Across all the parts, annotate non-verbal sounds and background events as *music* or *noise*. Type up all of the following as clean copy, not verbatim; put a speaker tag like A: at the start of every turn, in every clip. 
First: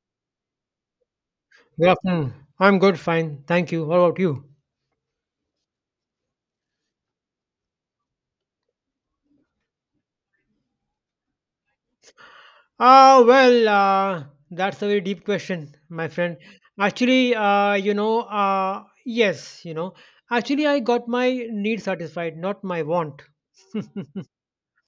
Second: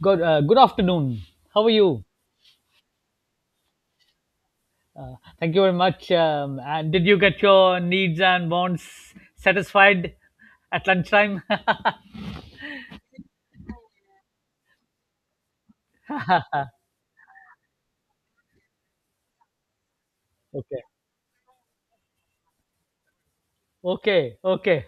A: Good afternoon. How are
B: Good
A: you?
B: afternoon. I'm good, fine. Thank you. What about you?
A: Thank you very much. And did you get your needs and wants satisfied at lunchtime?
B: Ah, well, that's a very deep question, my friend.
A: *laughs*
B: Actually, yes, actually, I
A: Okay.
B: got my need satisfied, not my want.
A: Okay, okay,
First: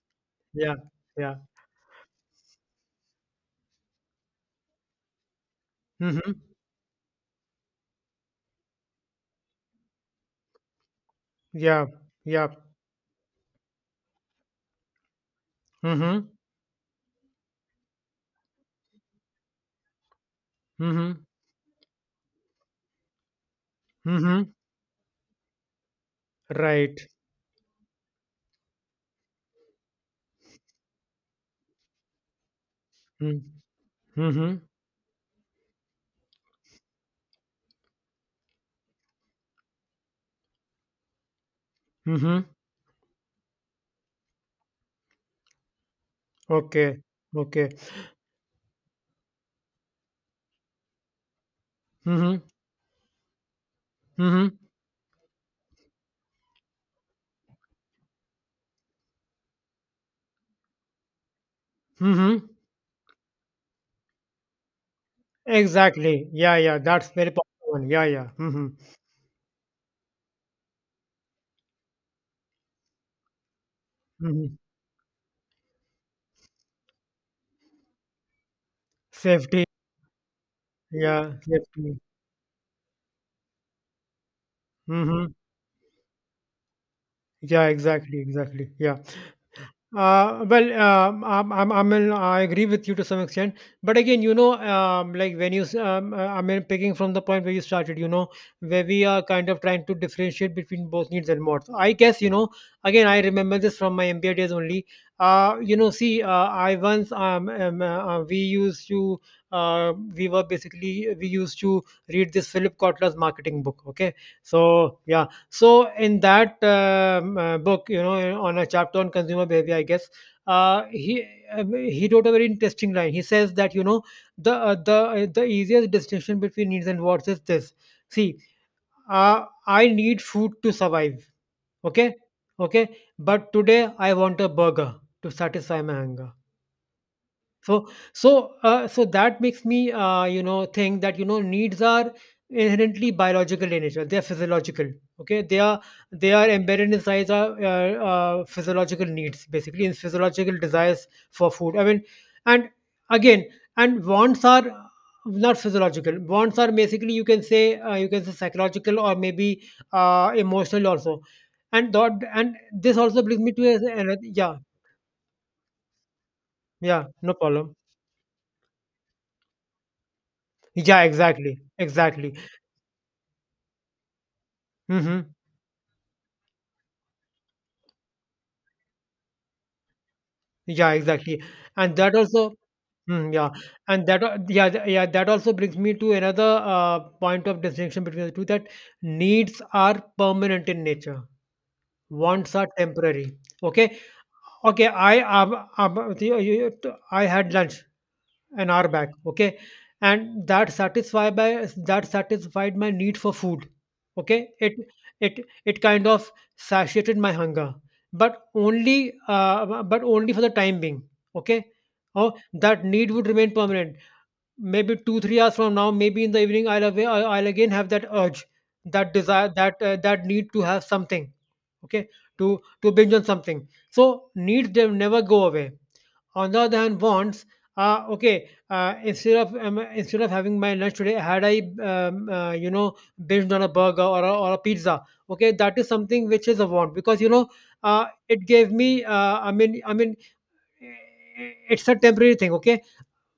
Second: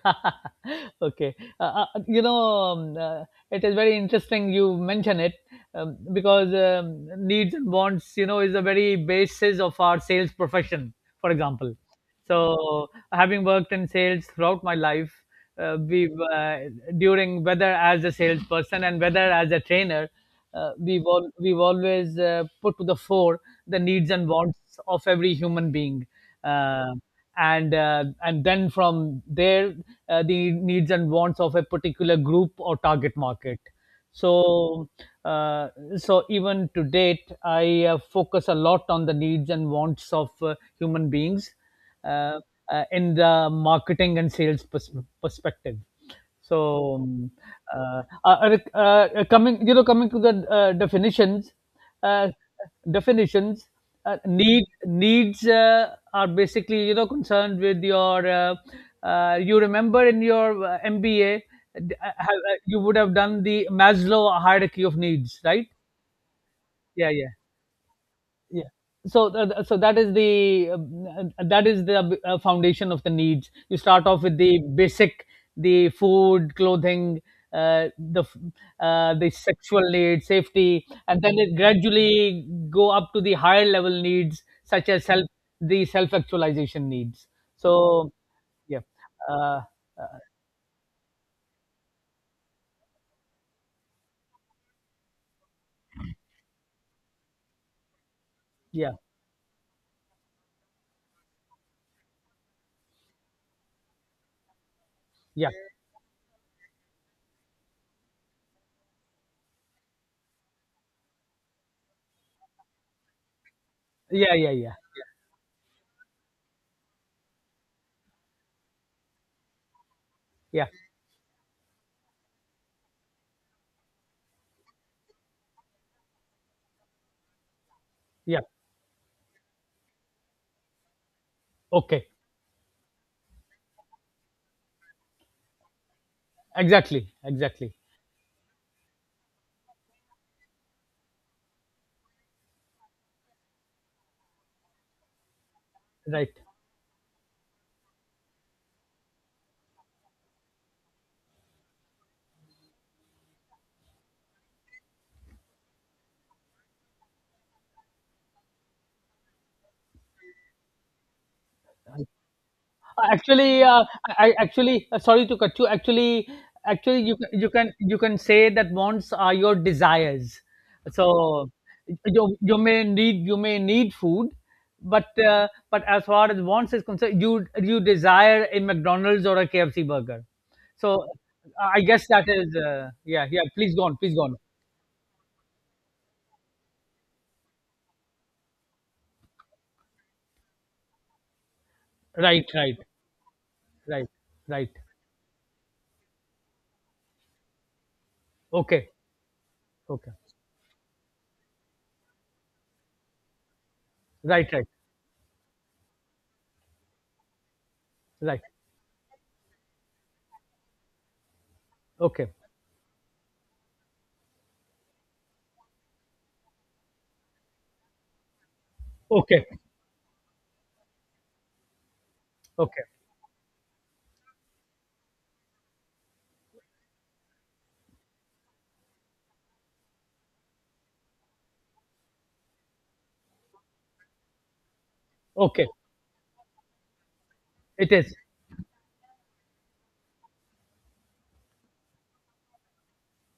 B: Yeah,
A: *laughs* okay.
B: yeah.
A: It is very interesting you mention it,
B: Mm-hmm.
A: because needs and wants, you know, is the very basis of our sales profession, for example.
B: Yeah, yeah.
A: So, having worked in sales throughout my life, we've
B: Mm-hmm.
A: during whether as a salesperson and whether as a trainer,
B: Mm-hmm.
A: we've always put to the fore the needs and
B: Mm-hmm.
A: wants of every human being. Uh,
B: Right.
A: and then from there, the needs and wants of a particular group or target
B: Mm-hmm.
A: market.
B: Mm-hmm.
A: So uh, so even to date I focus a lot on the needs and wants of human beings, uh,
B: Mm-hmm.
A: in the marketing and sales perspective. So,
B: Okay. Okay.
A: coming, you know, coming to the definitions, uh,
B: Mm-hmm.
A: definitions, uh,
B: Mm-hmm.
A: need needs uh, are basically, you know, concerned with your. You remember in your MBA,
B: Mm-hmm.
A: you would have done the Maslow hierarchy of needs, right?
B: Exactly. Yeah, yeah. That's
A: Yeah, yeah,
B: very popular one. Yeah, yeah. Mm-hmm.
A: yeah. So that is the foundation of the needs. You start off with
B: Mm-hmm.
A: the basic, the food, clothing, uh, the the
B: Safety.
A: sexual needs, safety, and
B: Yeah,
A: then it
B: safety.
A: gradually go up to the higher level needs such as self,
B: Mm-hmm.
A: the self actualization needs.
B: Yeah,
A: So
B: exactly, exactly.
A: yeah.
B: Yeah.
A: uh, uh,
B: Well, I'm, I mean, I agree with you to some extent, but again, like when I mean, picking from the point where you started, where
A: yeah,
B: we are kind of trying to differentiate between both needs and wants. I guess, again, I remember this from my MBA days only.
A: yeah,
B: See, I once, we were basically, we used to read this Philip Kotler's marketing book. Okay.
A: yeah, yeah, yeah,
B: So, yeah, so in that book, you know, on a chapter on consumer behavior, I guess
A: yeah,
B: uh, he he wrote a very interesting line. He says that, you know, the easiest distinction between needs and wants is this. See,
A: yeah.
B: I need food to survive.
A: Okay,
B: Okay, okay, but today I want a burger to satisfy my hunger.
A: exactly, exactly,
B: So that makes me, you know, think that, you know, needs are inherently biological in nature. They are physiological, okay. They are,
A: right.
B: they are embedded inside our physiological needs, basically, in physiological desires for food, I mean. And again, and wants are not physiological. Wants are basically, you can say, you can say psychological or maybe emotional also. And dot, and this also brings me
A: Actually,
B: to a, another.
A: I
B: Yeah,
A: actually sorry to cut you. Actually,
B: yeah,
A: you can
B: no
A: you can
B: problem.
A: you can say that wants are your desires.
B: Yeah,
A: So
B: exactly, exactly.
A: you, you may need food,
B: Mhm.
A: but as far as wants is concerned, you desire a McDonald's or a KFC burger.
B: Yeah,
A: So
B: exactly.
A: I
B: And
A: guess
B: that
A: that
B: also,
A: is yeah,
B: mm,
A: yeah.
B: yeah,
A: Please go on.
B: and
A: Please go
B: that,
A: on.
B: al- yeah, th- yeah, that also brings me to another point of distinction between the two, that needs are permanent in nature,
A: Right
B: wants are
A: right
B: temporary. Okay,
A: right right.
B: okay. I the- you- you- t- I had lunch an hour
A: Okay,
B: back, okay,
A: okay.
B: and that satisfied my need for food, okay.
A: Right right
B: It kind of satiated my hunger,
A: right.
B: but only for the time being, okay. Oh,
A: Okay,
B: that need would remain permanent. Maybe 2 3 hours from now, maybe in the evening, I'll I'll again have that urge, that
A: okay,
B: desire, that that need to have something, okay. to
A: okay,
B: to binge on something. So needs, they never go away. On the other hand, wants, okay, instead of, instead of having my lunch today, had I, you know, binged on a burger or a pizza, okay,
A: okay.
B: that is something which is a want. Because, you know,
A: It is.
B: it gave me, it's a temporary thing, okay.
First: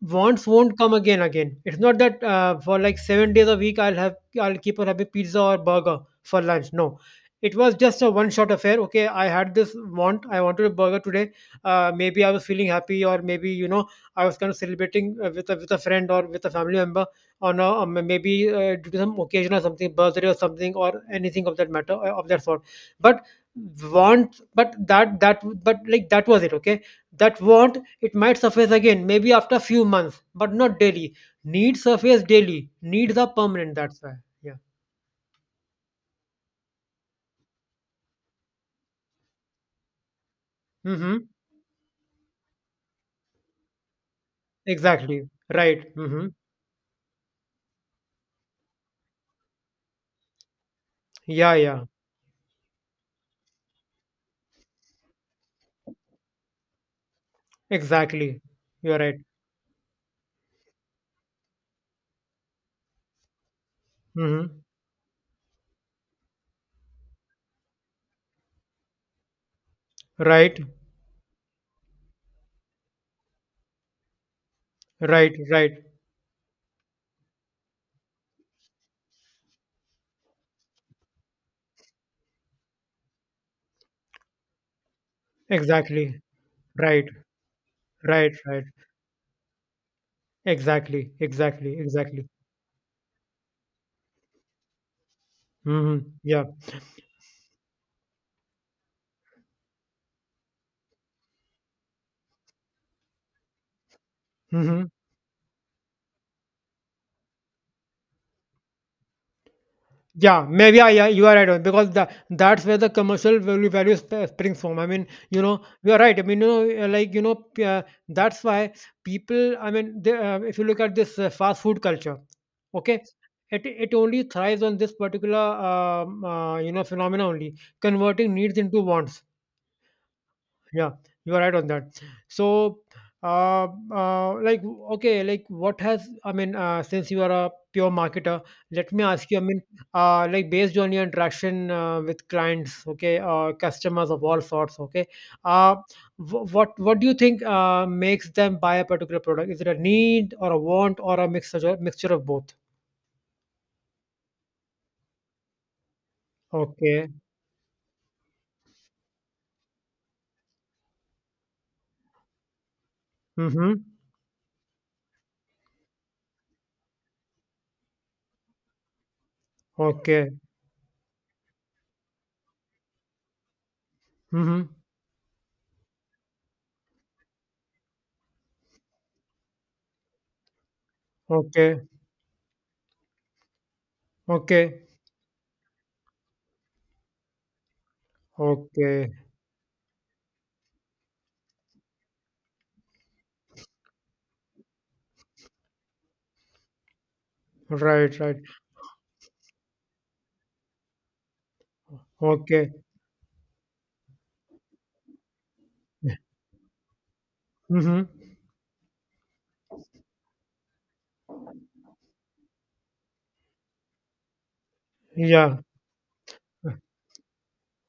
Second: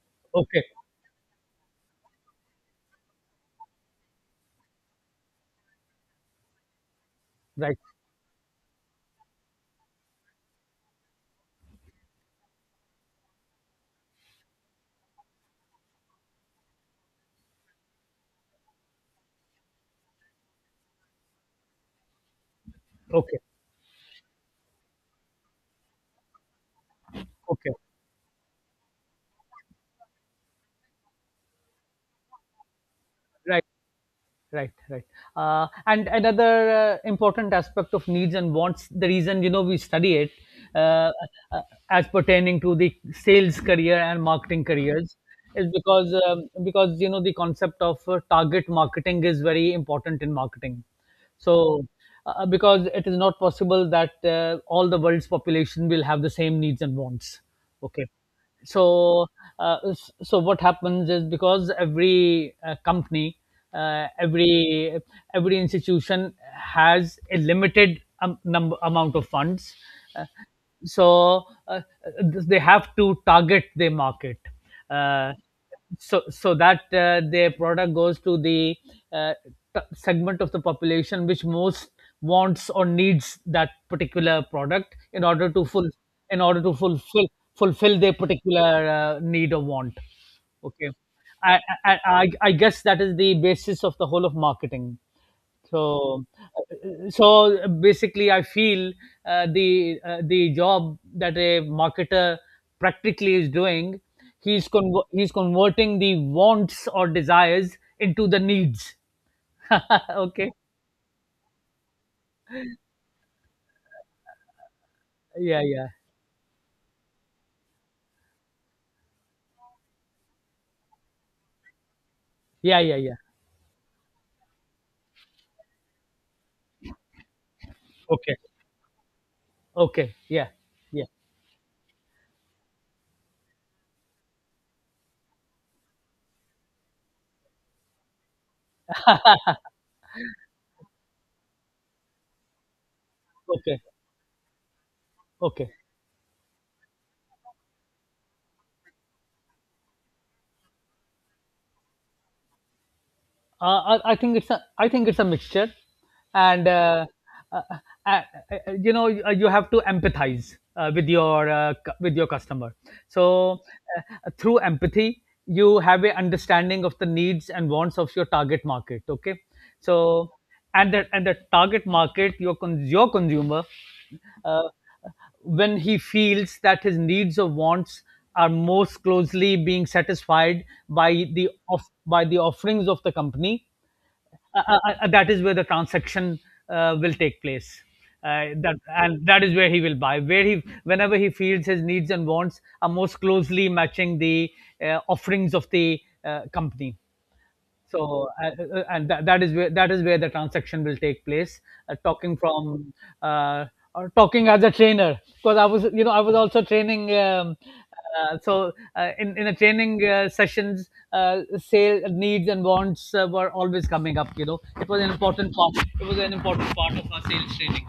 B: Wants
A: Okay.
B: won't come again. Again, it's not that, for like 7 days a week, I'll keep on having pizza or burger for lunch, no. It was
A: Right.
B: just a one shot affair, okay. I had this want, I wanted a burger today. Maybe I was feeling happy, or maybe, you know, I was kind of celebrating with a friend or with a family member on a, maybe due to some occasion or something, birthday or something or anything of that matter, of that sort. But
A: Okay.
B: want but that that but like that was it, okay. That
A: Okay.
B: want, it might surface again, maybe after a few months, but not daily. Needs surface daily. Needs are
A: Right.
B: permanent, that's why. Yeah.
A: Right. Right. And another important aspect of needs and wants, the reason you know we study it, uh,
B: Mm-hmm.
A: uh, as pertaining to the sales career and marketing careers,
B: Exactly.
A: is
B: Right.
A: because,
B: Mm-hmm.
A: because you know the concept of target marketing is very important in marketing.
B: Yeah, yeah.
A: So, because it is not possible that all the world's population will have the same needs and wants. Okay.
B: Exactly. You're right.
A: so so what happens is because every company uh,
B: Mm-hmm.
A: every every institution has a limited number amount of funds, uh,
B: Right.
A: so they have to target their market, uh,
B: Right. Right.
A: so that their product goes to the uh, segment of the population which most wants or needs that particular product in order to full
B: Exactly.
A: in order to
B: Right.
A: fulfill their
B: Right. Right.
A: particular need or want. Okay.
B: Exactly.
A: I,
B: Exactly.
A: I
B: Exactly.
A: i i guess that is the basis of the whole of marketing.
B: Mm-hmm.
A: So,
B: Yeah.
A: so basically, I feel the job that a marketer practically is doing, he's
B: Mm-hmm.
A: he's converting the wants or desires into the needs. *laughs*
B: Yeah,
A: Okay.
B: maybe I, yeah, you are right on, because that that's where the commercial springs from. I mean, you know,
A: Yeah. Yeah.
B: you are right. I mean, you know, that's why people. I mean, they, if you look at this fast food culture,
A: Yeah. Yeah.
B: okay,
A: Yeah.
B: it only thrives on this particular you know, phenomena only, converting
A: Okay.
B: needs into wants.
A: Okay. Yeah.
B: Yeah,
A: Yeah.
B: you are right on that. So, uh, like, okay, like, I mean, since you are a pure marketer, let me ask you. I mean, like, based on your interaction with clients, okay,
A: Okay.
B: customers of all sorts, okay,
A: Okay.
B: uh, what do you think makes them buy a particular product? Is it a need or a want or a mixture of both?
A: I think it's a I think it's a mixture, and
B: Okay.
A: uh, uh, uh, you know you, you have to empathize with your with your customer. So
B: Mm-hmm.
A: through empathy, you have a understanding of the needs and wants of your target market. Okay,
B: Okay.
A: so and the, and the target market, your your consumer.
B: Mm-hmm.
A: Uh, when he feels that his needs or wants are most closely being satisfied by the
B: Okay.
A: by the offerings of the company,
B: Okay.
A: that is where the transaction will take place. uh, that
B: Okay.
A: and that is where he will buy, where he, whenever he feels his needs and wants are most closely matching the offerings of the company.
B: Right.
A: So,
B: Right.
A: and that, that is where, that is where the transaction will take place. Talking
B: Okay.
A: from uh, or talking as a trainer, because I was, you know, I was also training.
B: Mm-hmm.
A: In the training sessions, sale needs and wants were always coming up. You know, it was an important
B: Yeah,
A: part. It was an important part of our sales training.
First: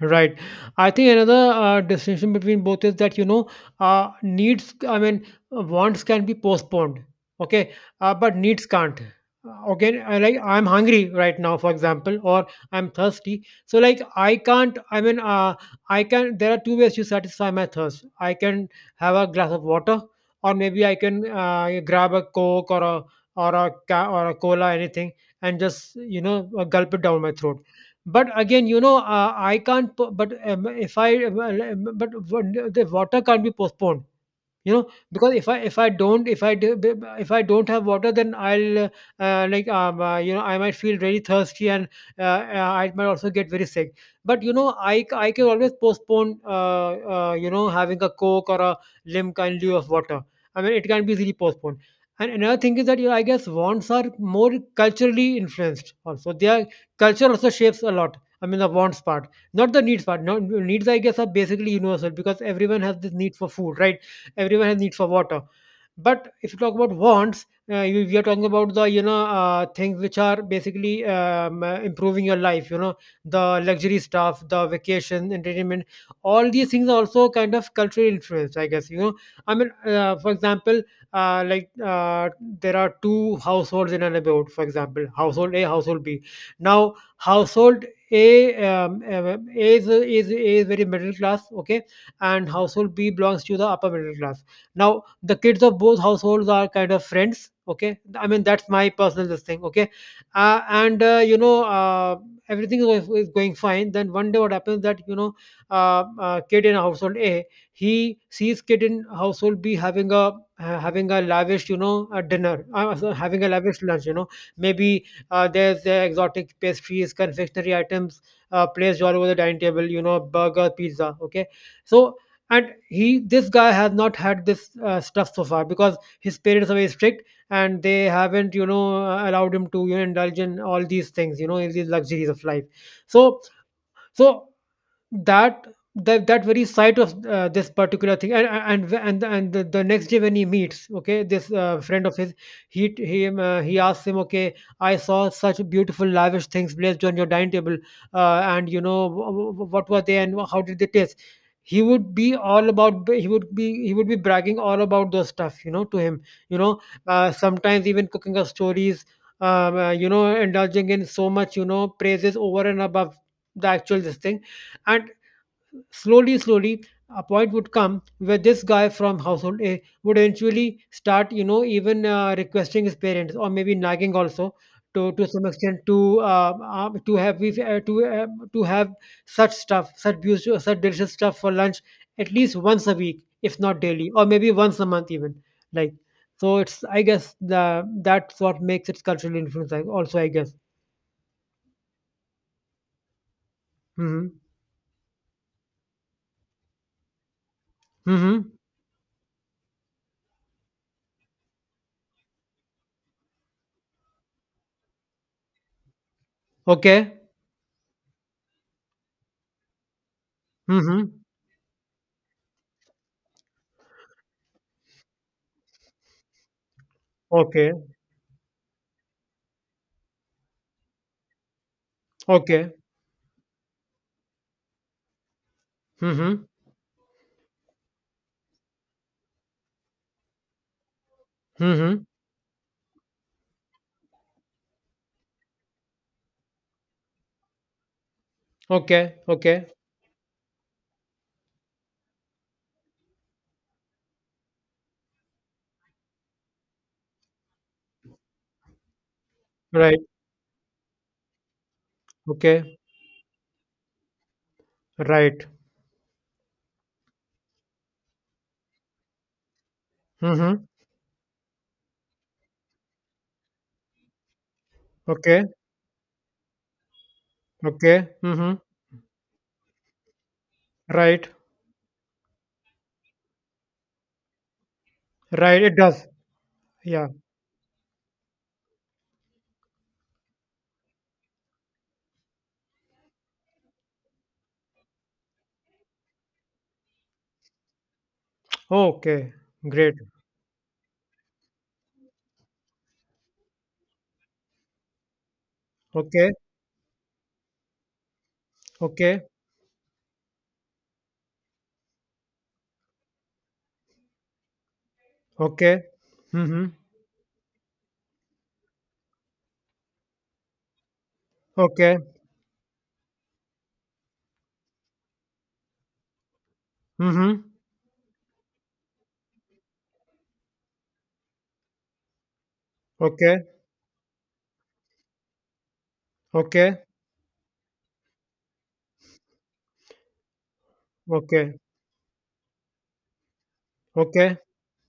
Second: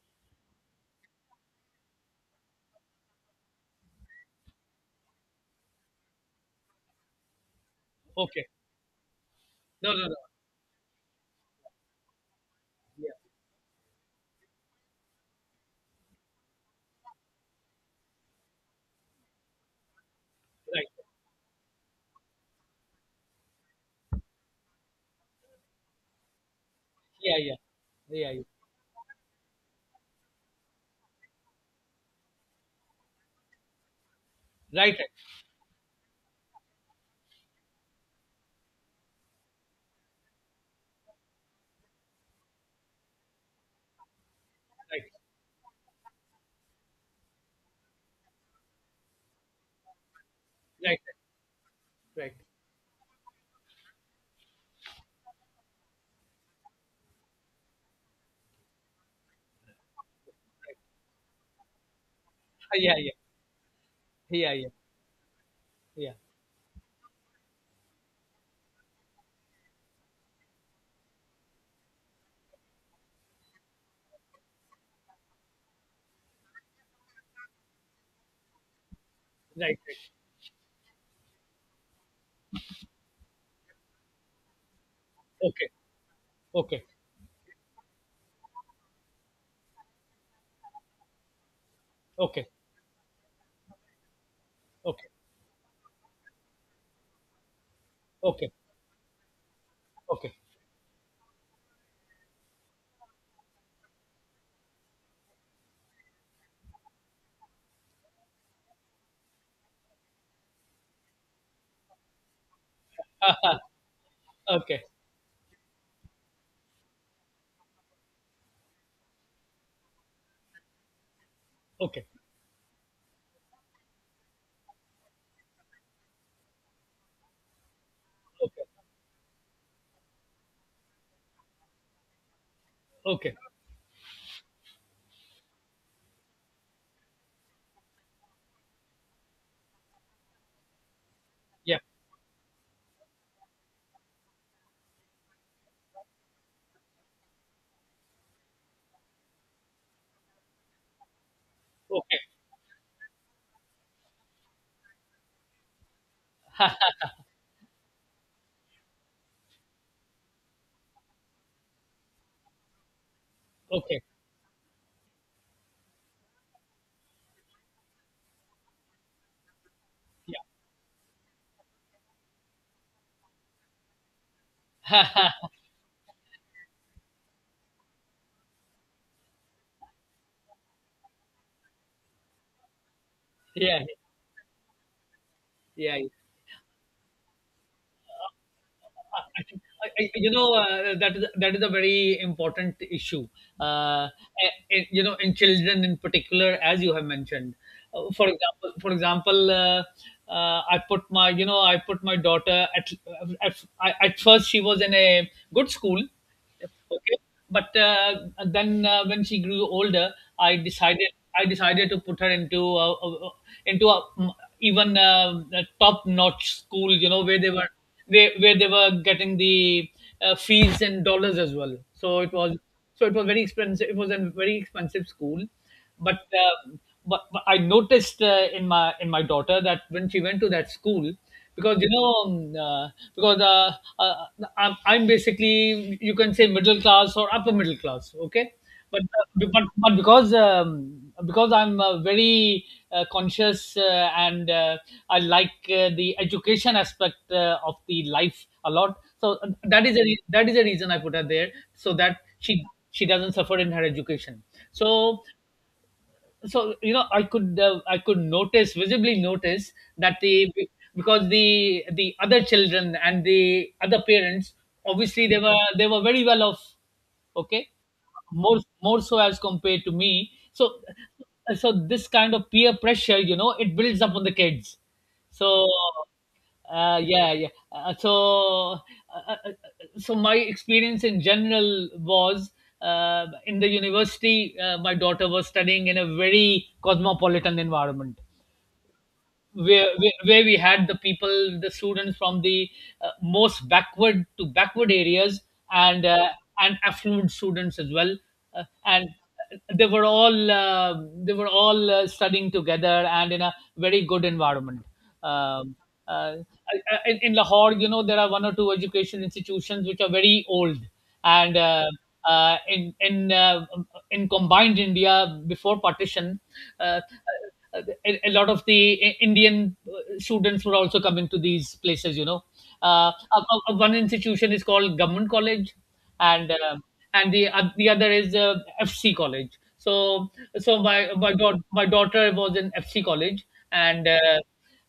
B: right. I think another distinction between both is that, you know, I mean, wants can be postponed, okay, but
A: Okay.
B: needs can't.
A: No,
B: Okay,
A: no, no.
B: I like I'm hungry right now, for example, or I'm
A: Yeah.
B: thirsty. So, like, I can't, I mean, I can, there are two ways to satisfy my thirst. I can have a glass of water, or maybe
A: Right.
B: I can grab a Coke or a or a or a cola, anything, and just, you know, gulp it down my
A: Yeah, yeah.
B: throat. But
A: Yeah, yeah.
B: again, you know, I can't pu- but if I well, but the water can't be postponed, you know.
A: Right, right,
B: Because if I don't if I do, b- b- if I don't have water, then I'll like, you know, I might feel very thirsty, and I might also get very sick. But you know,
A: right,
B: I can always postpone, you know, having a Coke or a limca in lieu of water. I mean, it
A: right,
B: can be easily postponed.
A: right,
B: And
A: right.
B: another thing is that, you know, I guess wants are more culturally influenced also. Their culture also shapes a lot, I mean the wants part, not the needs part. No, needs, I guess, are basically universal, because everyone
A: Yeah,
B: has this
A: yeah,
B: need for food, right?
A: yeah,
B: Everyone
A: yeah,
B: has need for water.
A: yeah.
B: But if you talk about wants, we are talking about the, you know, things which are basically, improving your life, you know, the luxury stuff, the vacation, entertainment. All these things are also kind of cultural influence, I guess, you know. I mean,
A: Right, right.
B: for example, uh, like uh, there are two households in a neighborhood, for example, household A,
A: Okay.
B: household B.
A: Okay.
B: Now household A, um, uh, a is a is very middle class, okay. And
A: Okay.
B: household B belongs to the upper middle class. Now
A: Okay.
B: the kids of both households are kind of friends, okay. I mean,
A: Okay.
B: that's my personal this thing, okay.
A: Okay. *laughs*
B: And you know, everything is going fine. Then one day, what happens that, you know, kid in household A, he sees kid in household B having a having a lavish, you know, a dinner, so having a
A: Ah,
B: lavish lunch, you know.
A: okay.
B: Maybe there's exotic pastries, confectionery items placed all over the dining table, you know, burger, pizza, okay.
A: Okay.
B: So, and he, this guy has not had this stuff so far, because his parents are very strict and they
A: Okay.
B: haven't, you know, allowed him to, you know, indulge in all these things, you know, in these luxuries of life.
A: Okay.
B: So, so that that very side of this particular thing, and the next day when he meets, okay, this
A: Yeah.
B: friend of his, he asks him, okay, I saw such beautiful lavish things placed on your dining table, and you know, what were they and how did they taste.
A: Okay.
B: He would be, he would be bragging all about those stuff, you know, to him, you know, sometimes even cooking us stories, you know, indulging in so much, you know, praises over and above the actual
A: Okay.
B: this thing. And slowly slowly, a point would come where this guy from household A would
A: Yeah.
B: eventually start, you know, even requesting his parents or maybe nagging also to some extent to have we to have such stuff, such beautiful, such delicious stuff for lunch at least once a week, if not
A: Yeah.
B: daily, or maybe once a month even, like.
A: Yeah. Yeah.
B: So it's, I guess, the that's what makes its cultural
A: I think
B: influence,
A: I,
B: also, I
A: you know
B: guess.
A: that is, that is a very important issue. Uh,
B: Mm-hmm.
A: you know, in children in particular, as you have mentioned.
B: Mm-hmm.
A: For example, I put my, you know, I put my daughter at, at at first she was in a good school.
B: Okay.
A: Okay, but then when she grew older, I decided
B: Mm-hmm.
A: I decided to put her into a, into a, even a top-notch school. You know, where they were,
B: Okay,
A: where they were getting the fees in dollars as well. So it was,
B: okay.
A: so it was very expensive. It was a very expensive school, but
B: Mm-hmm.
A: but I noticed in my, in my daughter, that when she went to that school, because you
B: Mm-hmm.
A: know, because I'm basically, you can say, middle class or upper middle class, okay, but
B: Okay, okay.
A: but because, because I'm very conscious and I like the education aspect of the life a lot, so that is
B: Right.
A: a that is the reason I put her there, so that she
B: Okay.
A: she doesn't suffer in her education. So,
B: Right.
A: you know, I could, I could notice, visibly notice, that the,
B: Mm-hmm.
A: because the other children and the other parents, obviously they
B: Okay.
A: were, they were very well off. Okay,
B: Okay. Mm-hmm.
A: more, more so as compared to me. So,
B: Right.
A: so this kind of peer pressure, you know, it builds up on the kids. So
B: Right. It does. Yeah.
A: yeah, yeah. Uh, uh, so my experience in general was, in the university, my daughter was studying in a very cosmopolitan environment,
B: Okay. Great.
A: where we had the people, the students from the most backward to backward areas, and uh,
B: Okay.
A: and affluent students as well, and
B: Okay.
A: they were all uh, they were all studying together and in a very good environment. Um,
B: Okay.
A: uh,
B: Mm-hmm.
A: in Lahore, you know, there are one or two education institutions which are very old, and
B: Okay.
A: uh, in in uh, in combined India before partition, uh,
B: Mm-hmm.
A: a, a lot of the Indian students were also coming to these places. You know, uh, uh,
B: Okay.
A: one institution is called Government College, and uh,
B: Okay.
A: and the other is FC College. So, so my,
B: Okay.
A: my daughter was in FC College, and uh,
B: Okay.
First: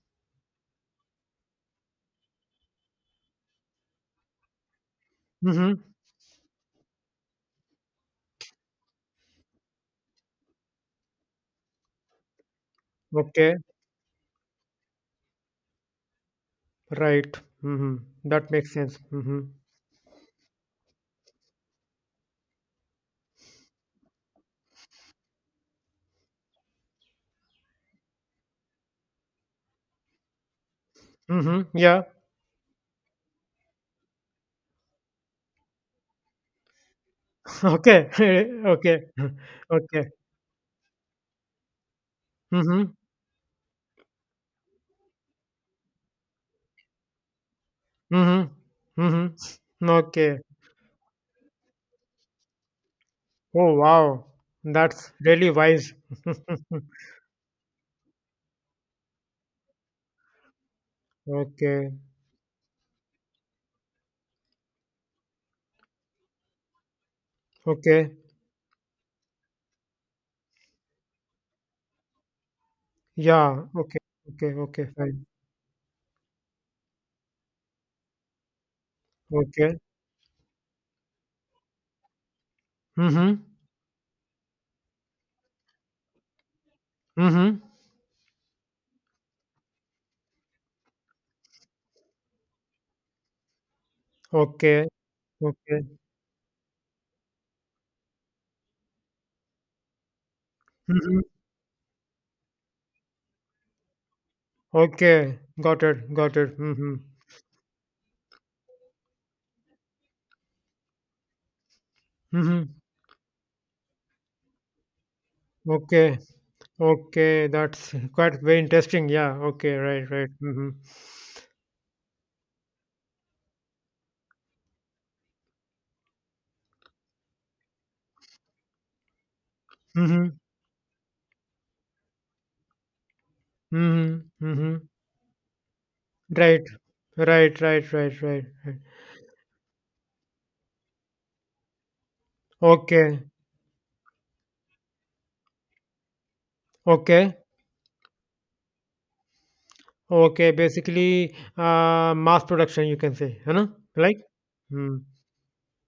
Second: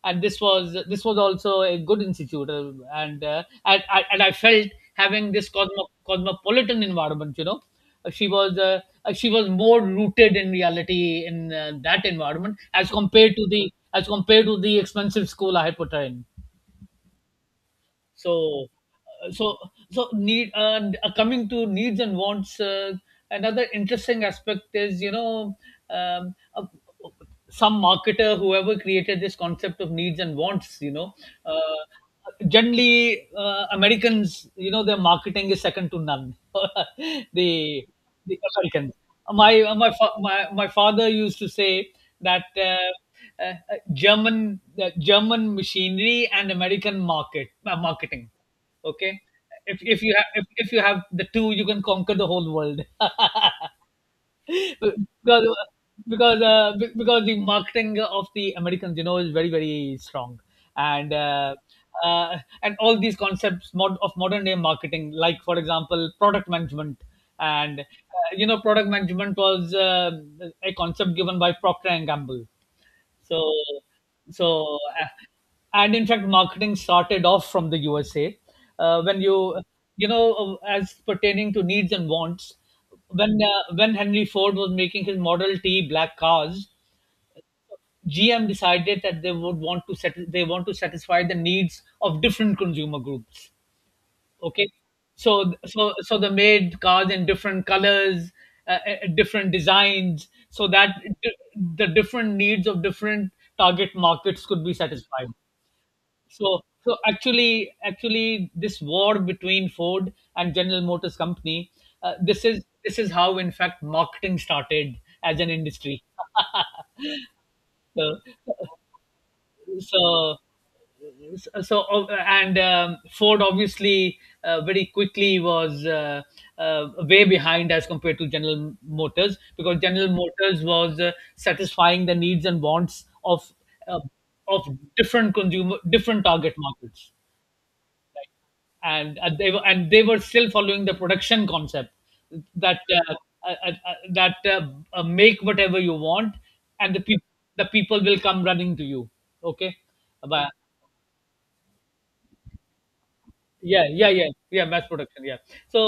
A: and this was, this was also a good institute, I, and I felt, having this
B: Mm-hmm.
A: cosmopolitan environment, you know, Uh, she was uh, she was more rooted in reality in that environment as compared to
B: Okay.
A: the, as compared to the expensive school I had put her in.
B: Right. Mm-hmm. That
A: So,
B: makes sense. Mm-hmm.
A: so, so need coming to needs and wants. Another interesting aspect is, you know, um, uh, some marketer whoever created this concept of needs and wants. You know,
B: Mm-hmm. Yeah.
A: generally Americans, you know, their marketing is second to none. *laughs*
B: *laughs*
A: the
B: Okay.
A: the
B: *laughs*
A: Americans.
B: okay. *laughs*
A: My
B: Okay.
A: my my father used to say that.
B: Mm-hmm.
A: Uh, German, German machinery and American marketing.
B: Mhm.
A: Okay,
B: Mhm.
A: if you have,
B: Okay.
A: if you have the two, you can conquer the whole world. *laughs*
B: Oh, wow. That's
A: because
B: really wise.
A: because
B: *laughs*
A: because the marketing of the Americans, you know, is very, very strong, and uh,
B: Okay.
A: uh, and all these concepts, of modern day marketing, like for example, product management, and
B: Okay.
A: you know, product management was a concept given by Procter and Gamble. So,
B: Yeah. Okay. Okay.
A: so
B: Okay. Fine.
A: and in fact, marketing started off from the USA. When you,
B: Okay.
A: you know, as pertaining to needs and wants, when,
B: Mm-hmm.
A: when Henry Ford was making his Model T black cars,
B: Mm-hmm.
A: GM decided that they would want to set, they want to satisfy the needs of different consumer groups. Okay,
B: Okay.
A: so,
B: Okay.
A: so so they made cars in different colors, different designs, so that,
B: Mm-hmm.
A: d- the different needs of different target markets could be satisfied.
B: Okay. Got it. Got it.
A: So,
B: Mm-hmm.
A: so actually, actually this war between Ford and General Motors Company, this
B: Mm-hmm.
A: is, this is how in fact marketing started as an industry.
B: Okay. Okay. That's
A: *laughs* so
B: quite very interesting. Yeah. Okay. Right. Right.
A: so
B: Mm-hmm.
A: so and Ford obviously very quickly was way behind as compared to General Motors, because General
B: Mm-hmm.
A: Motors was satisfying the needs and wants of uh,
B: Mm-hmm.
A: of
B: Mm-hmm.
A: different target
B: Right.
A: markets,
B: Right. Right. Right. Right. Right.
A: and they were still following the production concept that
B: Okay.
A: uh, uh, uh, that uh, make whatever you want, and the people
B: Okay.
A: will come running to you. Okay, but
B: Okay, basically, mass production, you can say, है ना?
A: yeah, yeah,
B: Like?
A: yeah. Yeah, mass
B: Hmm.
A: production, yeah. So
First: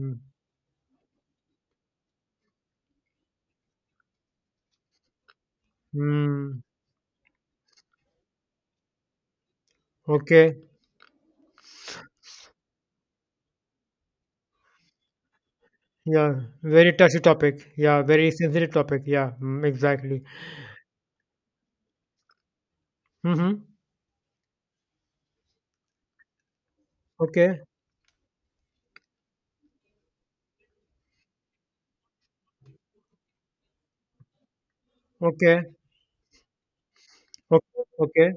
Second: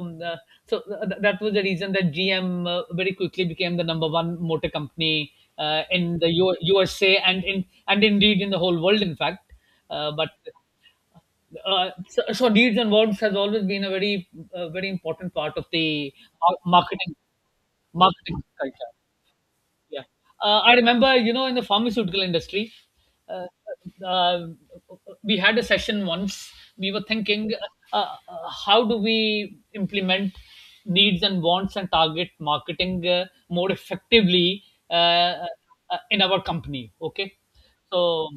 A: um, uh, that was the reason that GM very quickly became the number one motor company in the
B: Hmm.
A: USA, and in and indeed in the whole world in fact. uh, but
B: Okay.
A: so deeds and verbs has always been a very very important part of the
B: Yeah.
A: mar-
B: Very
A: marketing
B: touchy topic. Yeah. Very
A: marketing
B: sensitive
A: culture.
B: topic. Yeah. Mm,
A: Yeah.
B: exactly.
A: I remember, you know, in the pharmaceutical industry, uh,
B: Mm-hmm.
A: uh, we had a session once. We were thinking,
B: Okay.
A: uh, uh, how do we implement needs and wants and target marketing more effectively uh,
B: Okay.
A: in our company? Okay.
B: Okay.
A: So,
B: Okay.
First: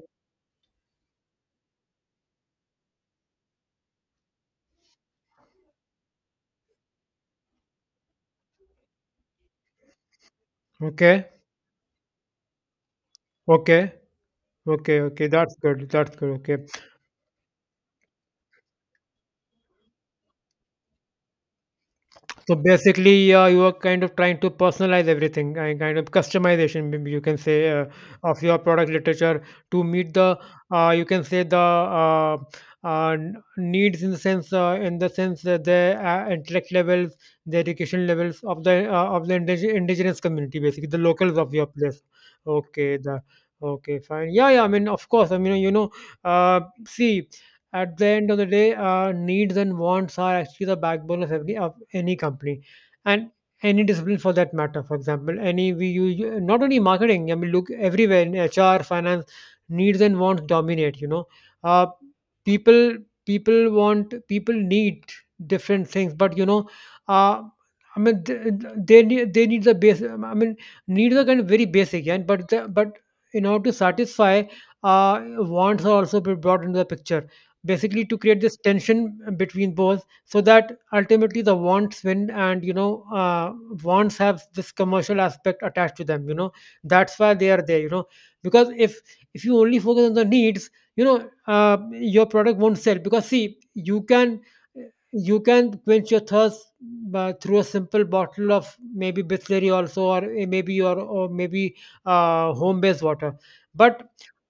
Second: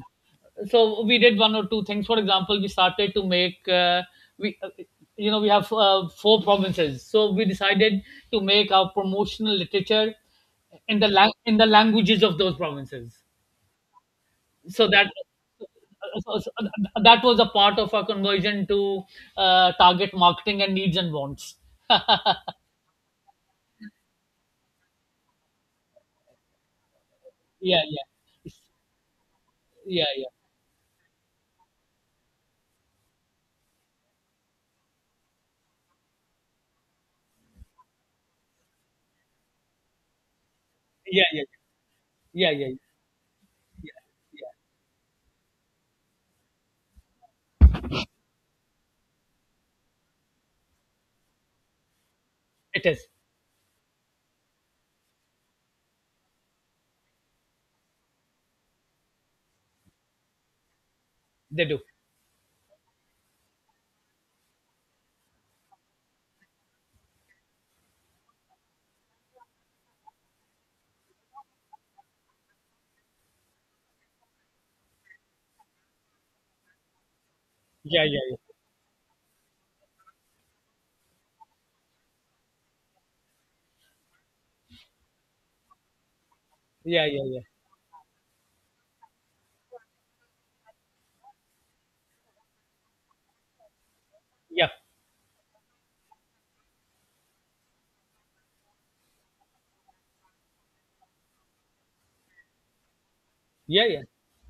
A: so, we did one or two things. For example, we started to make, we, uh, you know, we have four provinces. So we decided to make our promotional literature
B: Okay.
A: in the languages of those provinces,
B: Okay.
A: so
B: Okay.
A: that
B: Okay. That's good. That's good.
A: so- so
B: Okay.
A: that was a part of our conversion to target marketing and needs and wants.
B: So basically, you are kind of trying to personalize everything and kind of customization, maybe you can say,
A: yeah, yeah,
B: of your product literature to
A: yeah,
B: meet
A: yeah,
B: the, you can say the needs in the sense that the intellect levels, the education levels of the indigenous community, basically the
A: yeah,
B: locals
A: yeah,
B: of your
A: yeah,
B: place.
A: yeah, yeah,
B: Okay, the okay,
A: yeah.
B: fine.
A: Yeah.
B: Yeah, yeah. I mean, of course. I mean, uh, see, at the end of the day, needs and wants are actually the backbone of every of any company,
A: It is.
B: and any discipline for that matter. For example, any we use not only marketing. I mean, look everywhere in HR, finance, needs and wants dominate. You know,
A: They do.
B: uh, people want, people need different things, but uh, I mean, they need the base. I mean, needs are kind of very basic, and but but in order to satisfy, wants are also be brought into the picture, basically
A: Yeah,
B: to
A: yeah, yeah,
B: create this tension between both so that ultimately the wants win, and wants have this commercial aspect attached to them.
A: yeah,
B: That's
A: yeah,
B: why
A: yeah,
B: they are there, because if you only focus on the needs, your product won't sell, because see, you can quench your thirst through a simple bottle of maybe Bisleri also, or maybe home based water.
A: yeah,
B: But
A: yeah,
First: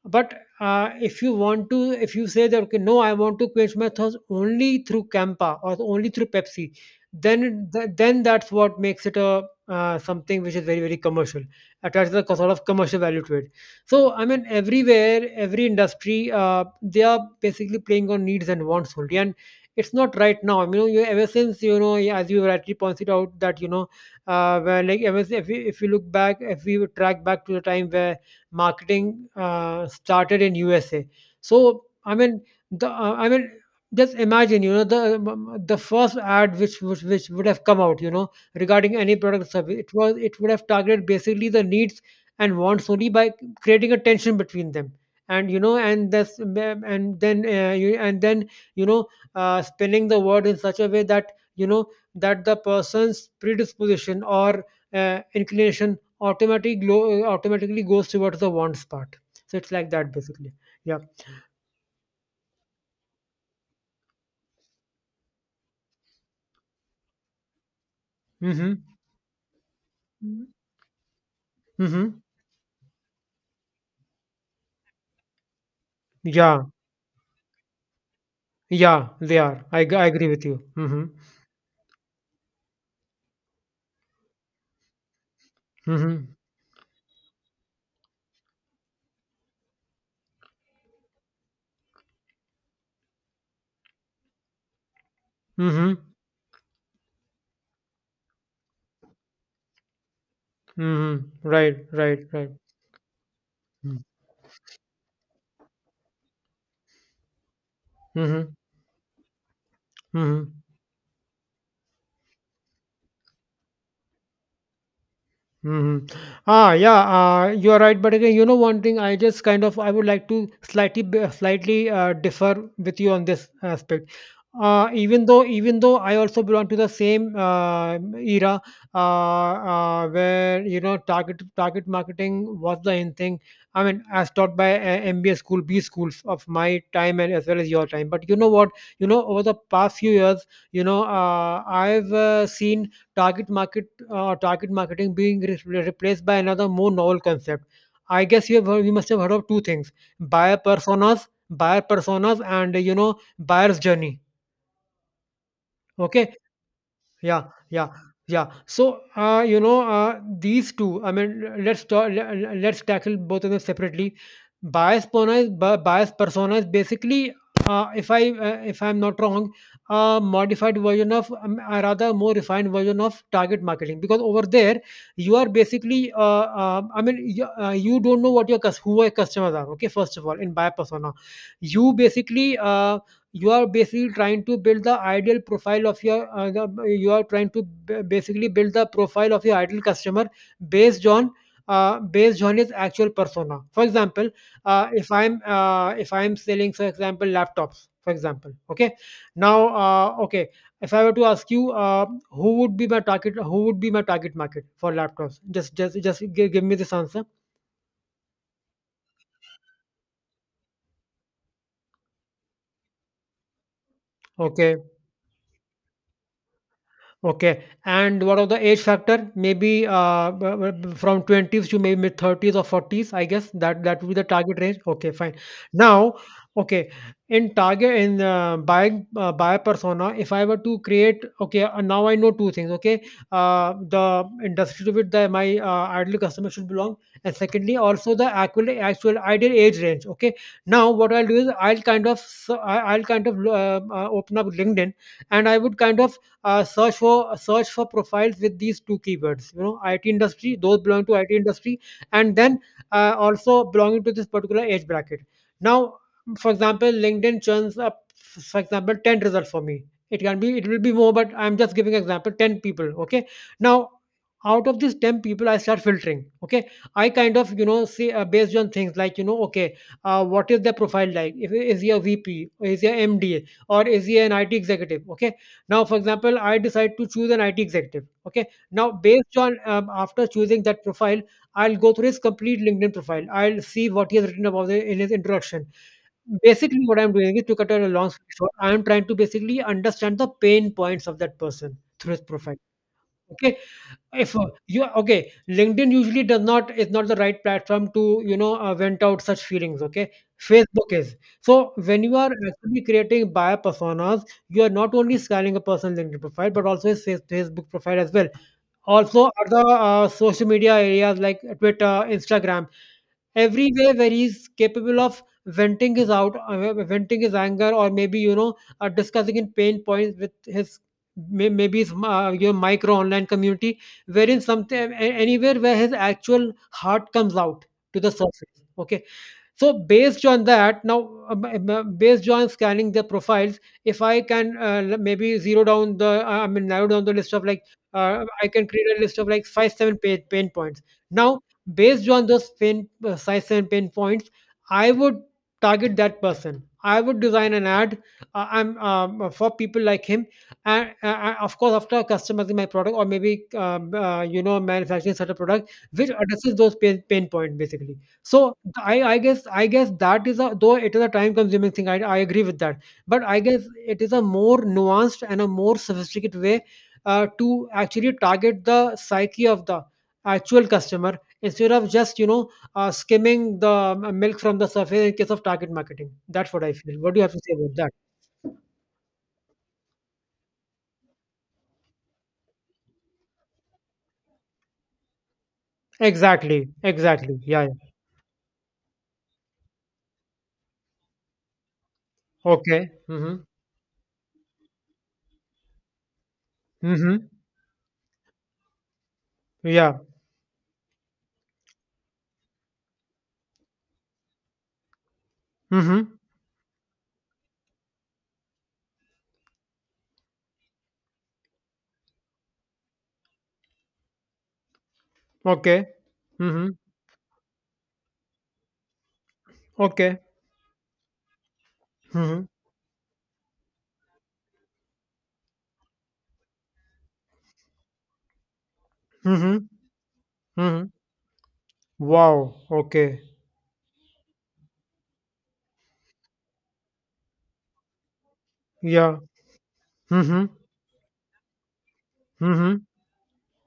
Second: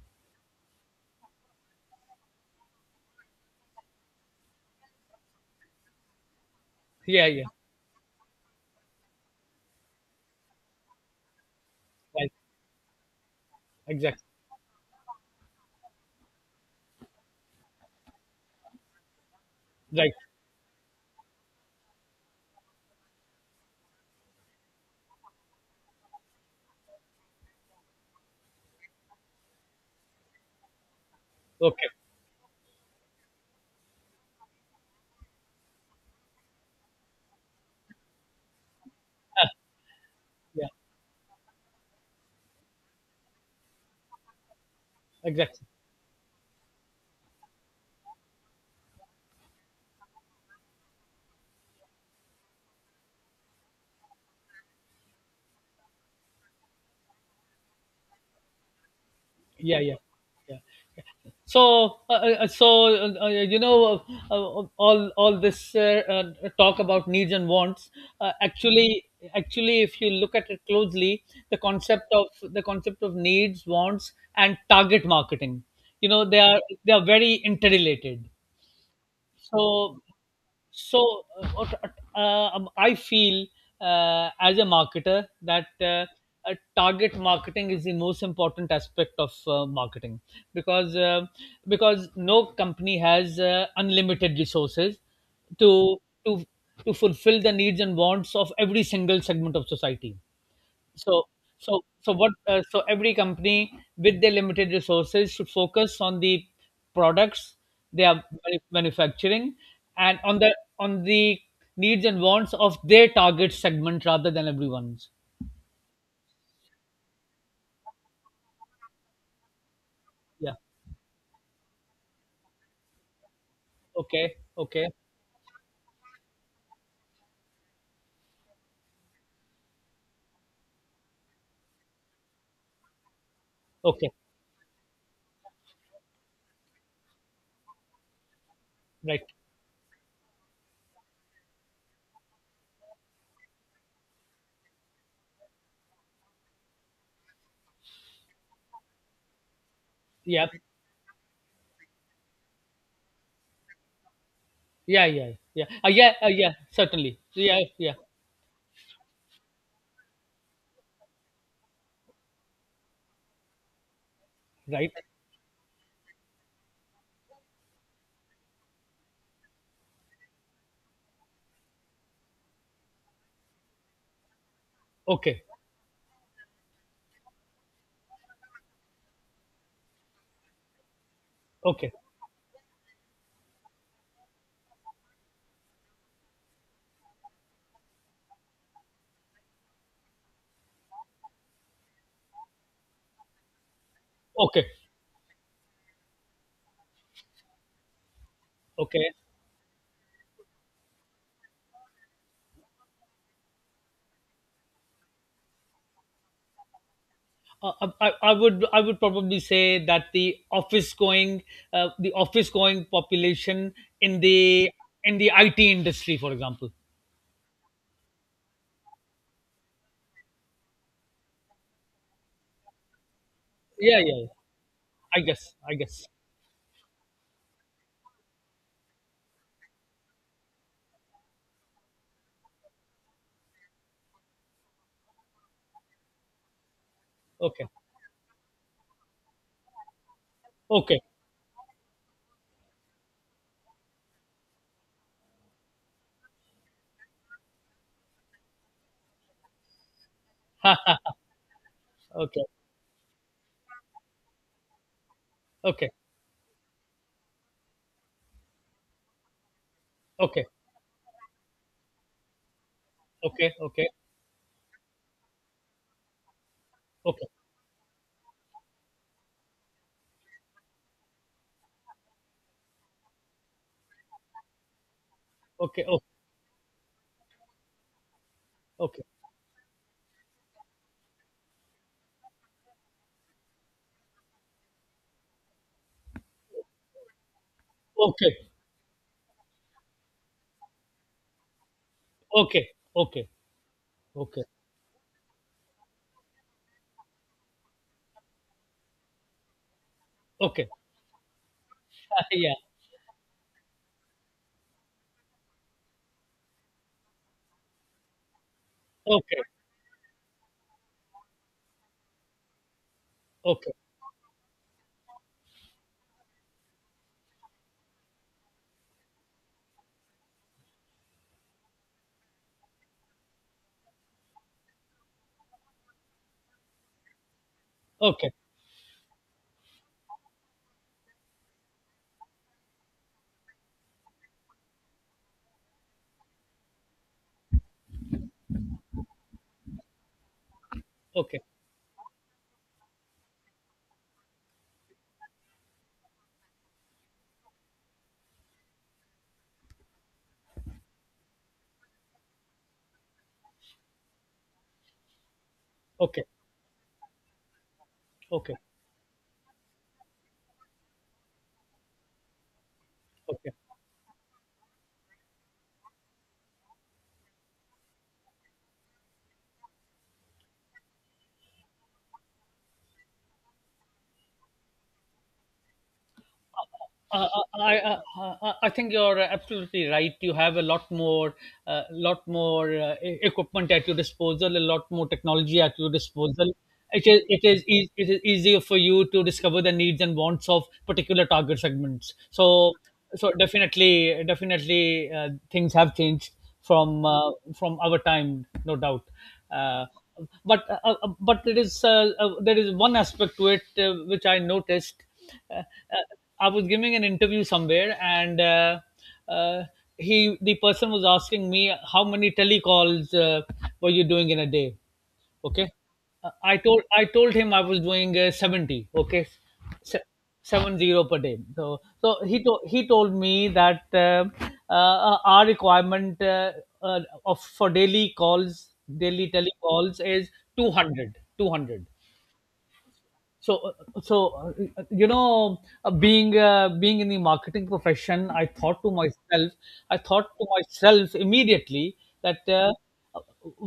B: but if you say that, okay, no, I want to quench my thirst only through Campa or only through Pepsi,
A: yeah, yeah,
B: then
A: yeah.
B: then that's what makes it a something which is very very commercial, attaches a
A: Right.
B: sort of commercial value to it. So
A: Exactly.
B: I mean, everywhere, every industry, they are basically playing on needs and wants only. And it's
A: Right.
B: not right now, ever since, yeah, as you rightly pointed out, that where like ever, if we look back, if we would track back to the time where marketing started in USA. So
A: Okay.
B: I mean, the I mean, just imagine, the first ad which would have come out, regarding any product or
A: Ah,
B: service, it would have
A: yeah,
B: targeted basically the needs and wants only, by creating a tension between them. And you
A: exactly.
B: know, and that's and then you and then, you know, spinning the word in such a way that that the person's predisposition, or inclination, automatically automatically goes towards the wants part. So it's
A: Yeah,
B: like
A: yeah,
B: that basically.
A: yeah.
B: Yeah.
A: Yeah. So, you know, all this talk about needs and wants,
B: Mm-hmm.
A: actually, if you look
B: Mhm.
A: at it closely, the concept
B: Mm-hmm.
A: of, needs, wants and target marketing, you know, they are,
B: Yeah.
A: very interrelated.
B: Yeah. They
A: so
B: are. I agree with you.
A: so
B: Mm-hmm.
A: uh, what- uh, um, I feel, as a marketer, that
B: Mm-hmm.
A: uh, target marketing is the most important aspect of marketing, because no company has unlimited resources to
B: Mm-hmm.
A: to fulfill the needs and wants of every single segment of society. so
B: Mm-hmm.
A: so
B: Right.
A: so
B: Right.
A: what
B: Right.
A: uh, so every company
B: Mm-hmm.
A: with their limited resources should focus on the products they are
B: Mm-hmm.
A: manufacturing, and on
B: Mm-hmm.
A: the needs and wants of their target segment rather than everyone's.
B: Mhm. Ah, yeah, you are right. But again, one thing, I just kind of I would like to
A: Yeah.
B: slightly slightly differ with you on this aspect.
A: Okay, okay,
B: Even though I also belong to the same era, where target marketing was the in thing. I mean,
A: okay.
B: as taught by MBA school, B schools of my time and as well as your time. But you know what? You
A: Right.
B: know, over the past few years, I've seen target market target marketing being replaced by another more novel concept. I guess you must have heard of two things:
A: Yeah,
B: buyer personas, and buyer's journey.
A: yeah, yeah. Yeah. Yeah.
B: Okay,
A: Yeah, certainly.
B: yeah,
A: Yeah,
B: yeah,
A: yeah.
B: yeah. So, these two. I mean, let's tackle both of them separately.
A: Right.
B: Bias personas. Basically, if I'm not wrong, a modified version or rather, more refined version of target marketing. Because over there, you
A: Okay,
B: are basically, I mean, you don't know who your customers are. Okay, first of all, in bias persona, you
A: okay,
B: basically. Uh, you are basically trying to build the ideal profile of your, you are trying to basically build the profile of your ideal customer based on, his actual persona. For example,
A: okay,
B: if I'm selling, for example, laptops, for example. Okay,
A: okay.
B: now, okay, if I were to ask you, who would be my target market for laptops, just give me this answer.
A: I would probably say that the office going, population in the
B: Okay.
A: in the IT industry, for example.
B: Okay, and what of the age factor? Maybe from 20s to maybe mid 30s or 40s, I guess that
A: Yeah,
B: that
A: yeah.
B: would be the
A: Yeah.
B: target range. Okay,
A: I
B: fine.
A: guess. I guess.
B: Now, okay, in buying buyer persona, if I were to create, okay, now I know two things. Okay, the industry to which my ideal customer should belong, and
A: Okay.
B: secondly, also the actual ideal age range. Okay, now
A: Okay.
B: what I'll do is, I'll kind of I'll kind of open up LinkedIn, and I would kind of search for profiles with these two keywords, you know, IT industry, those
A: *laughs*
B: belonging to IT industry, and
A: Okay.
B: then also belonging to this particular age bracket.
A: Okay.
B: Now, for example, LinkedIn churns up, for example, 10 results for me.
A: Okay.
B: It will be more, but I'm just giving example, 10 people. Okay,
A: Okay. Okay.
B: now out of these 10 people, I start filtering. Okay, I kind of, you know, say, based on things like, you know, okay, what is their profile like. If is he a VP, is he a md, or is he an IT executive. Okay, now
A: Okay.
B: for
A: Okay.
B: example I decide to choose an IT executive. Okay, now
A: Okay.
B: based on after choosing that profile, I'll go through his complete LinkedIn profile, I'll see what he has written about it in his introduction. Basically what I'm doing is, to cut out a long story
A: Okay.
B: short, I'm trying to basically understand the pain points of that person through his profile.
A: Okay. Okay. Okay.
B: Okay, if,
A: Okay.
B: you okay, LinkedIn usually does not is not the right platform to, vent out such feelings. Okay,
A: Okay.
B: Facebook is. So when you are
A: *laughs* Yeah.
B: actually creating buyer personas, you are not only scaling a person's LinkedIn profile, but also his Facebook profile as well, also
A: Okay.
B: other social media areas like Twitter, Instagram,
A: Okay.
B: everywhere where he's capable of venting his anger, or maybe, you know, discussing in pain points with his, maybe his, your micro online community, wherein anywhere where his actual heart comes out to the
A: Okay.
B: surface. Okay, so based on that, now, based on scanning their profiles, if I can, maybe zero down the, I mean, narrow down the list of like, I can create a list of like five seven pain points. Now,
A: Okay.
B: based on those pain five seven pain points, I would target that person, I would design an ad I'm for people like him, and of course, after customizing my product, or maybe, manufacturing such a product which
A: Okay.
B: addresses those pain points basically. So
A: Okay.
B: I guess that is a, though it is a time consuming thing, I agree with that, but I
A: Okay.
B: guess it is a more nuanced and a more sophisticated way to actually target the psyche of the actual customer, instead of just, skimming the, milk from the surface in case of target marketing. That's what I feel. What do you
A: Uh,
B: have to say about that?
A: I think you're absolutely right. You have a lot more equipment at your disposal, a lot more technology at your disposal.
B: Exactly.
A: It is
B: Exactly. Yeah. Yeah.
A: easier for you to discover the needs and wants of particular target segments. So
B: Okay.
A: so
B: Mm-hmm.
A: definitely, things have changed from,
B: Mm-hmm.
A: our time, no doubt. Uh,
B: Yeah.
A: but there is, one aspect to it which I noticed. uh, uh,
B: Mm-hmm.
A: I was giving an interview somewhere, and uh, he the person was asking me how many telecalls were you doing in a day. Okay,
B: Okay. Mm-hmm.
A: I told him I was doing 70. Okay, Se-
B: Okay.
A: 70 per day. So he,
B: Mm-hmm.
A: he told me that uh, our requirement of, for daily
B: Mm-hmm.
A: telecalls is
B: Mm-hmm.
A: 200, 200.
B: Wow, okay.
A: So so uh, you know, being, in the marketing profession, I thought to
B: Yeah.
A: myself,
B: Mm-hmm.
A: immediately, that,
B: Mm-hmm.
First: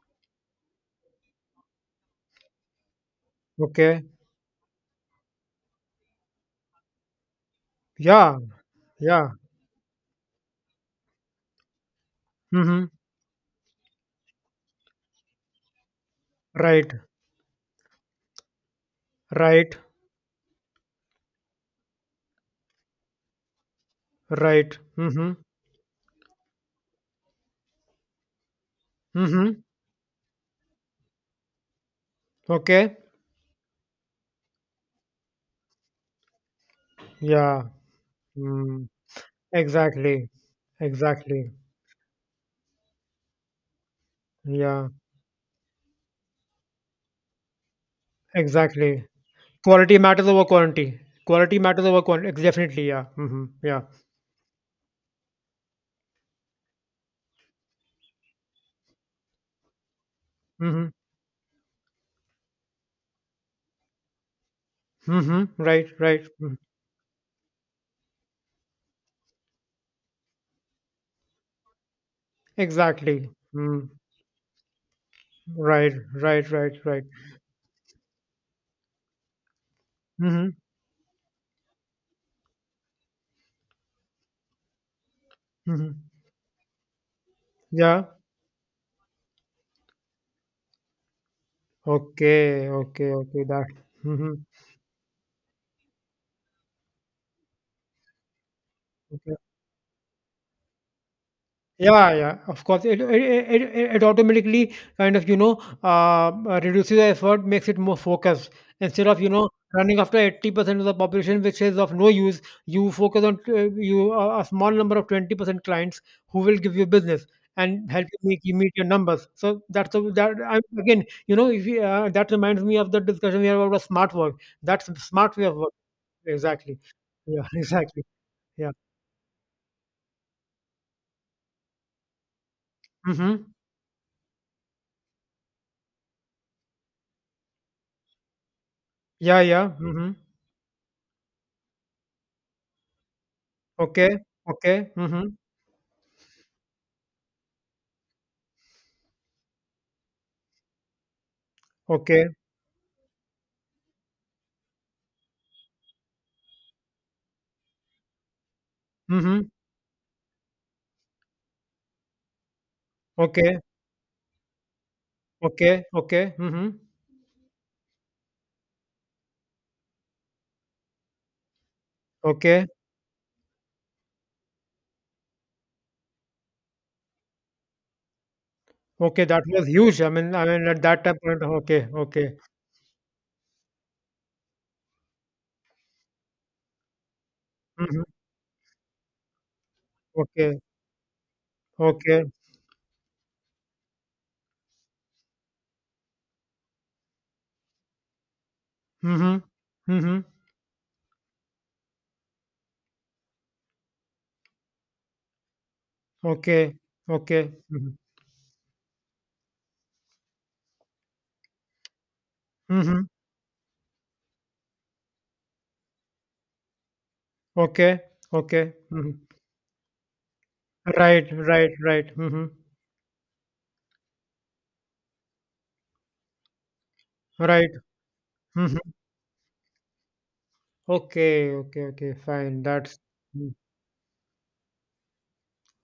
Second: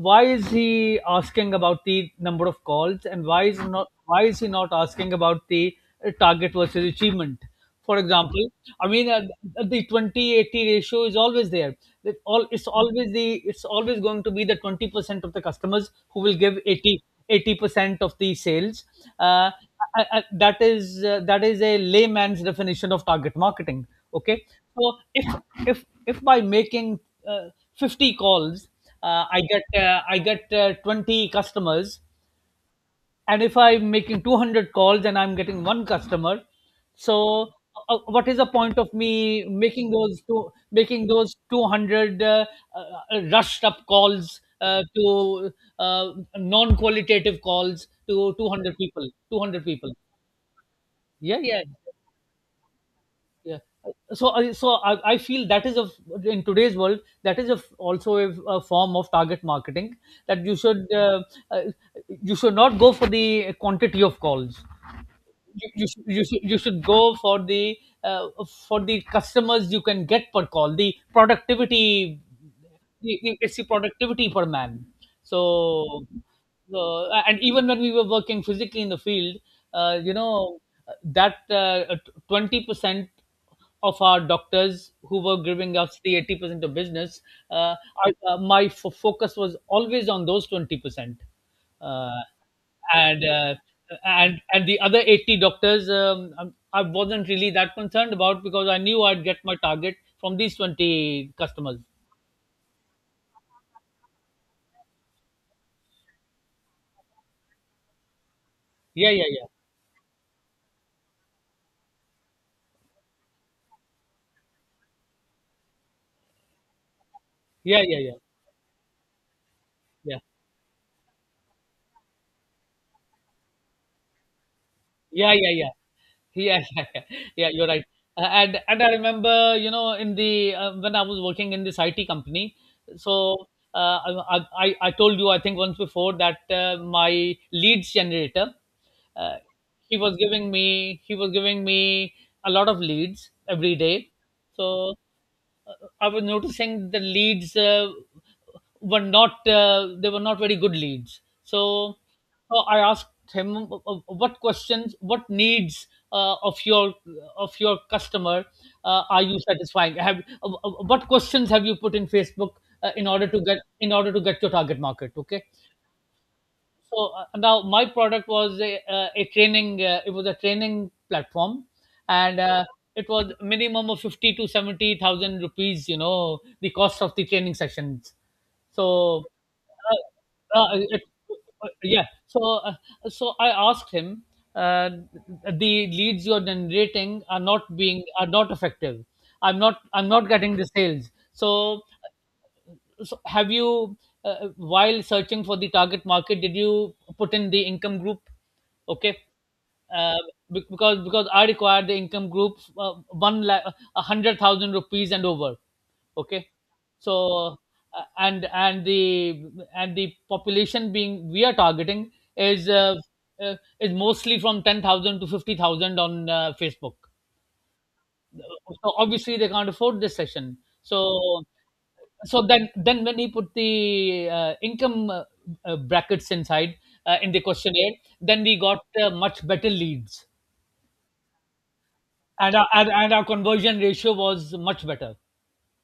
A: why is he asking about the number of calls, and
B: Okay.
A: why is he not asking about the, target versus achievement? For example,
B: Yeah.
A: I mean,
B: Yeah.
A: the 20/80 ratio is always there. That all it's
B: Mm-hmm.
A: always the it's always going to be the 20% of the customers who will give
B: Right.
A: 80% of the sales. Uh,
B: Right.
A: that is, that is a layman's definition of target marketing. Okay,
B: Right.
A: so if
B: Mm-hmm.
A: if if by making uh, 50 calls,
B: Mm-hmm.
A: I get 20 customers,
B: Okay.
A: and if I'm making 200 calls and I'm getting one customer, so
B: Yeah.
A: what is the point
B: Mm.
A: of me making those
B: Exactly.
A: two making those
B: Exactly.
A: 200 rushed up calls,
B: Yeah.
A: to uh, non qualitative calls to 200
B: Exactly.
A: people, 200 people?
B: Quality matters over quantity.
A: Yeah,
B: Quality
A: yeah,
B: matters over quantity. Definitely. Yeah. Mm-hmm.
A: yeah.
B: Yeah.
A: So I, feel that is a, in today's world, that is a, also a, form of target marketing, that you should,
B: Mm-hmm.
A: uh, you should not go for the quantity of calls.
B: Mm-hmm.
A: you,
B: Right.
A: you, should, you,
B: Right.
A: should,
B: Mhm.
A: you should go for the, uh, for the customers you can get per call, the productivity,
B: Exactly.
A: it's the
B: Mm.
A: productivity per man. so
B: Right. Right. Right. Right.
A: so- and even when we were working physically in the field, you
B: Mm-hmm.
A: know that, 20% of our doctors who were giving
B: Mm-hmm.
A: us the 80% of business, uh,
B: Yeah.
A: my focus was always on those 20%. Uh,
B: Okay, okay,
A: and,
B: okay. That. Hmm.
A: and the other 80 doctors, I wasn't really that concerned about, because I knew I'd
B: Okay.
A: get my target from these 20 customers.
B: Yeah, yeah. Of course, it automatically kind of, reduces the effort, makes it more focused. Instead
A: Yeah,
B: of,
A: yeah, yeah.
B: running after 80% of the population, which is of no use, you focus on, you a small number of 20% clients, who will give you business
A: Yeah,
B: and
A: yeah,
B: help
A: yeah.
B: you meet your numbers. So
A: Yeah.
B: again you know if you, that reminds me of the discussion we had about smart work. That's
A: Yeah,
B: smart way of
A: yeah, yeah.
B: work,
A: Yeah, *laughs*
B: exactly.
A: yeah, yeah,
B: Yeah,
A: yeah,
B: *laughs*
A: you're right.
B: exactly.
A: And
B: Yeah.
A: and I remember, you know, in the when I was working in this IT company. So
B: Mhm.
A: uh, I told you, I think, once before that my leads generator, uh,
B: Yeah. Ja,
A: he
B: mhm.
A: was giving me, a lot of leads every
B: Okay,
A: day.
B: okay,
A: So
B: mhm.
A: I was noticing the leads, were not they were not very good leads. So
B: Okay,
A: I asked him, what questions, what needs of your, customer, are you
B: mhm.
A: satisfying? Have, what questions have you put in Facebook in order to
B: Okay,
A: get, your target market? Okay,
B: okay, okay, mhm.
A: so now my product was a training, it was a training platform, and
B: Okay,
A: it was minimum of 50 to 70,000 rupees, you know, the cost of the training sessions.
B: okay,
A: so
B: that was huge. I
A: uh,
B: mean,
A: uh,
B: at
A: it,
B: that time point, okay,
A: yeah
B: okay.
A: so uh, so I asked him, uh, the leads you're generating are not, being
B: Mhm.
A: are not effective. I'm not, getting
B: Okay,
A: the sales. so
B: okay.
A: so have you, while searching for the target market, did you put in the income group? Okay,
B: Mhm.
A: uh,
B: Mhm.
A: because, I require the income group, 100,000 rupees and over. Okay,
B: Okay, okay.
A: so
B: Mhm.
A: uh, and and the and the population being we are targeting is,
B: Mhm.
A: uh, is mostly from 10,000 to 50,000 on Facebook,
B: Okay, okay.
A: so
B: Mhm.
A: obviously they can't afford this session.
B: Right,
A: so
B: right, right.
A: so
B: Mhm.
A: then, when he put the, income, brackets inside, in the
B: Right.
A: questionnaire, then we
B: Mhm.
A: got much better leads,
B: Okay, okay, okay, fine. That's
A: and our
B: mm,
A: conversion ratio was much better.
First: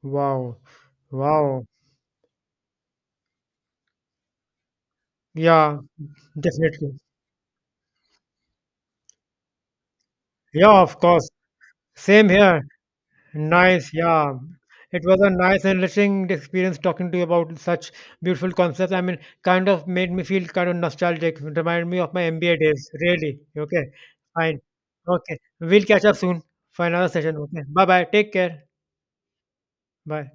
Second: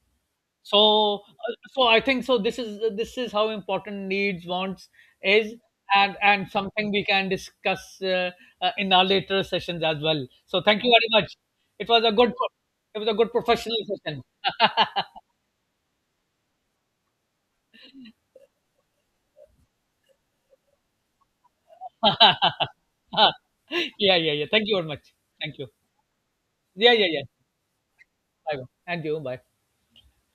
B: wow.
A: So,
B: Wow.
A: so I think, this is, how important needs, wants is,
B: Yeah,
A: and something
B: definitely.
A: we can discuss, in our later sessions as well, so
B: Yeah,
A: thank you
B: of
A: very
B: course.
A: much. It was a
B: Same
A: good,
B: here.
A: professional
B: Nice.
A: session.
B: Yeah.
A: *laughs*
B: It was a nice and enriching experience talking to you about such beautiful concepts. I mean, kind of made me feel kind of nostalgic. It reminded me of my MBA days. Really. Okay.
A: Yeah, yeah, yeah,
B: Fine.
A: thank you very much.
B: Okay.
A: Thank you.
B: We'll catch up soon for
A: Yeah, yeah,
B: another
A: yeah.
B: session. Okay. Bye bye. Take care.
A: Bye. And you. Bye.
B: Bye.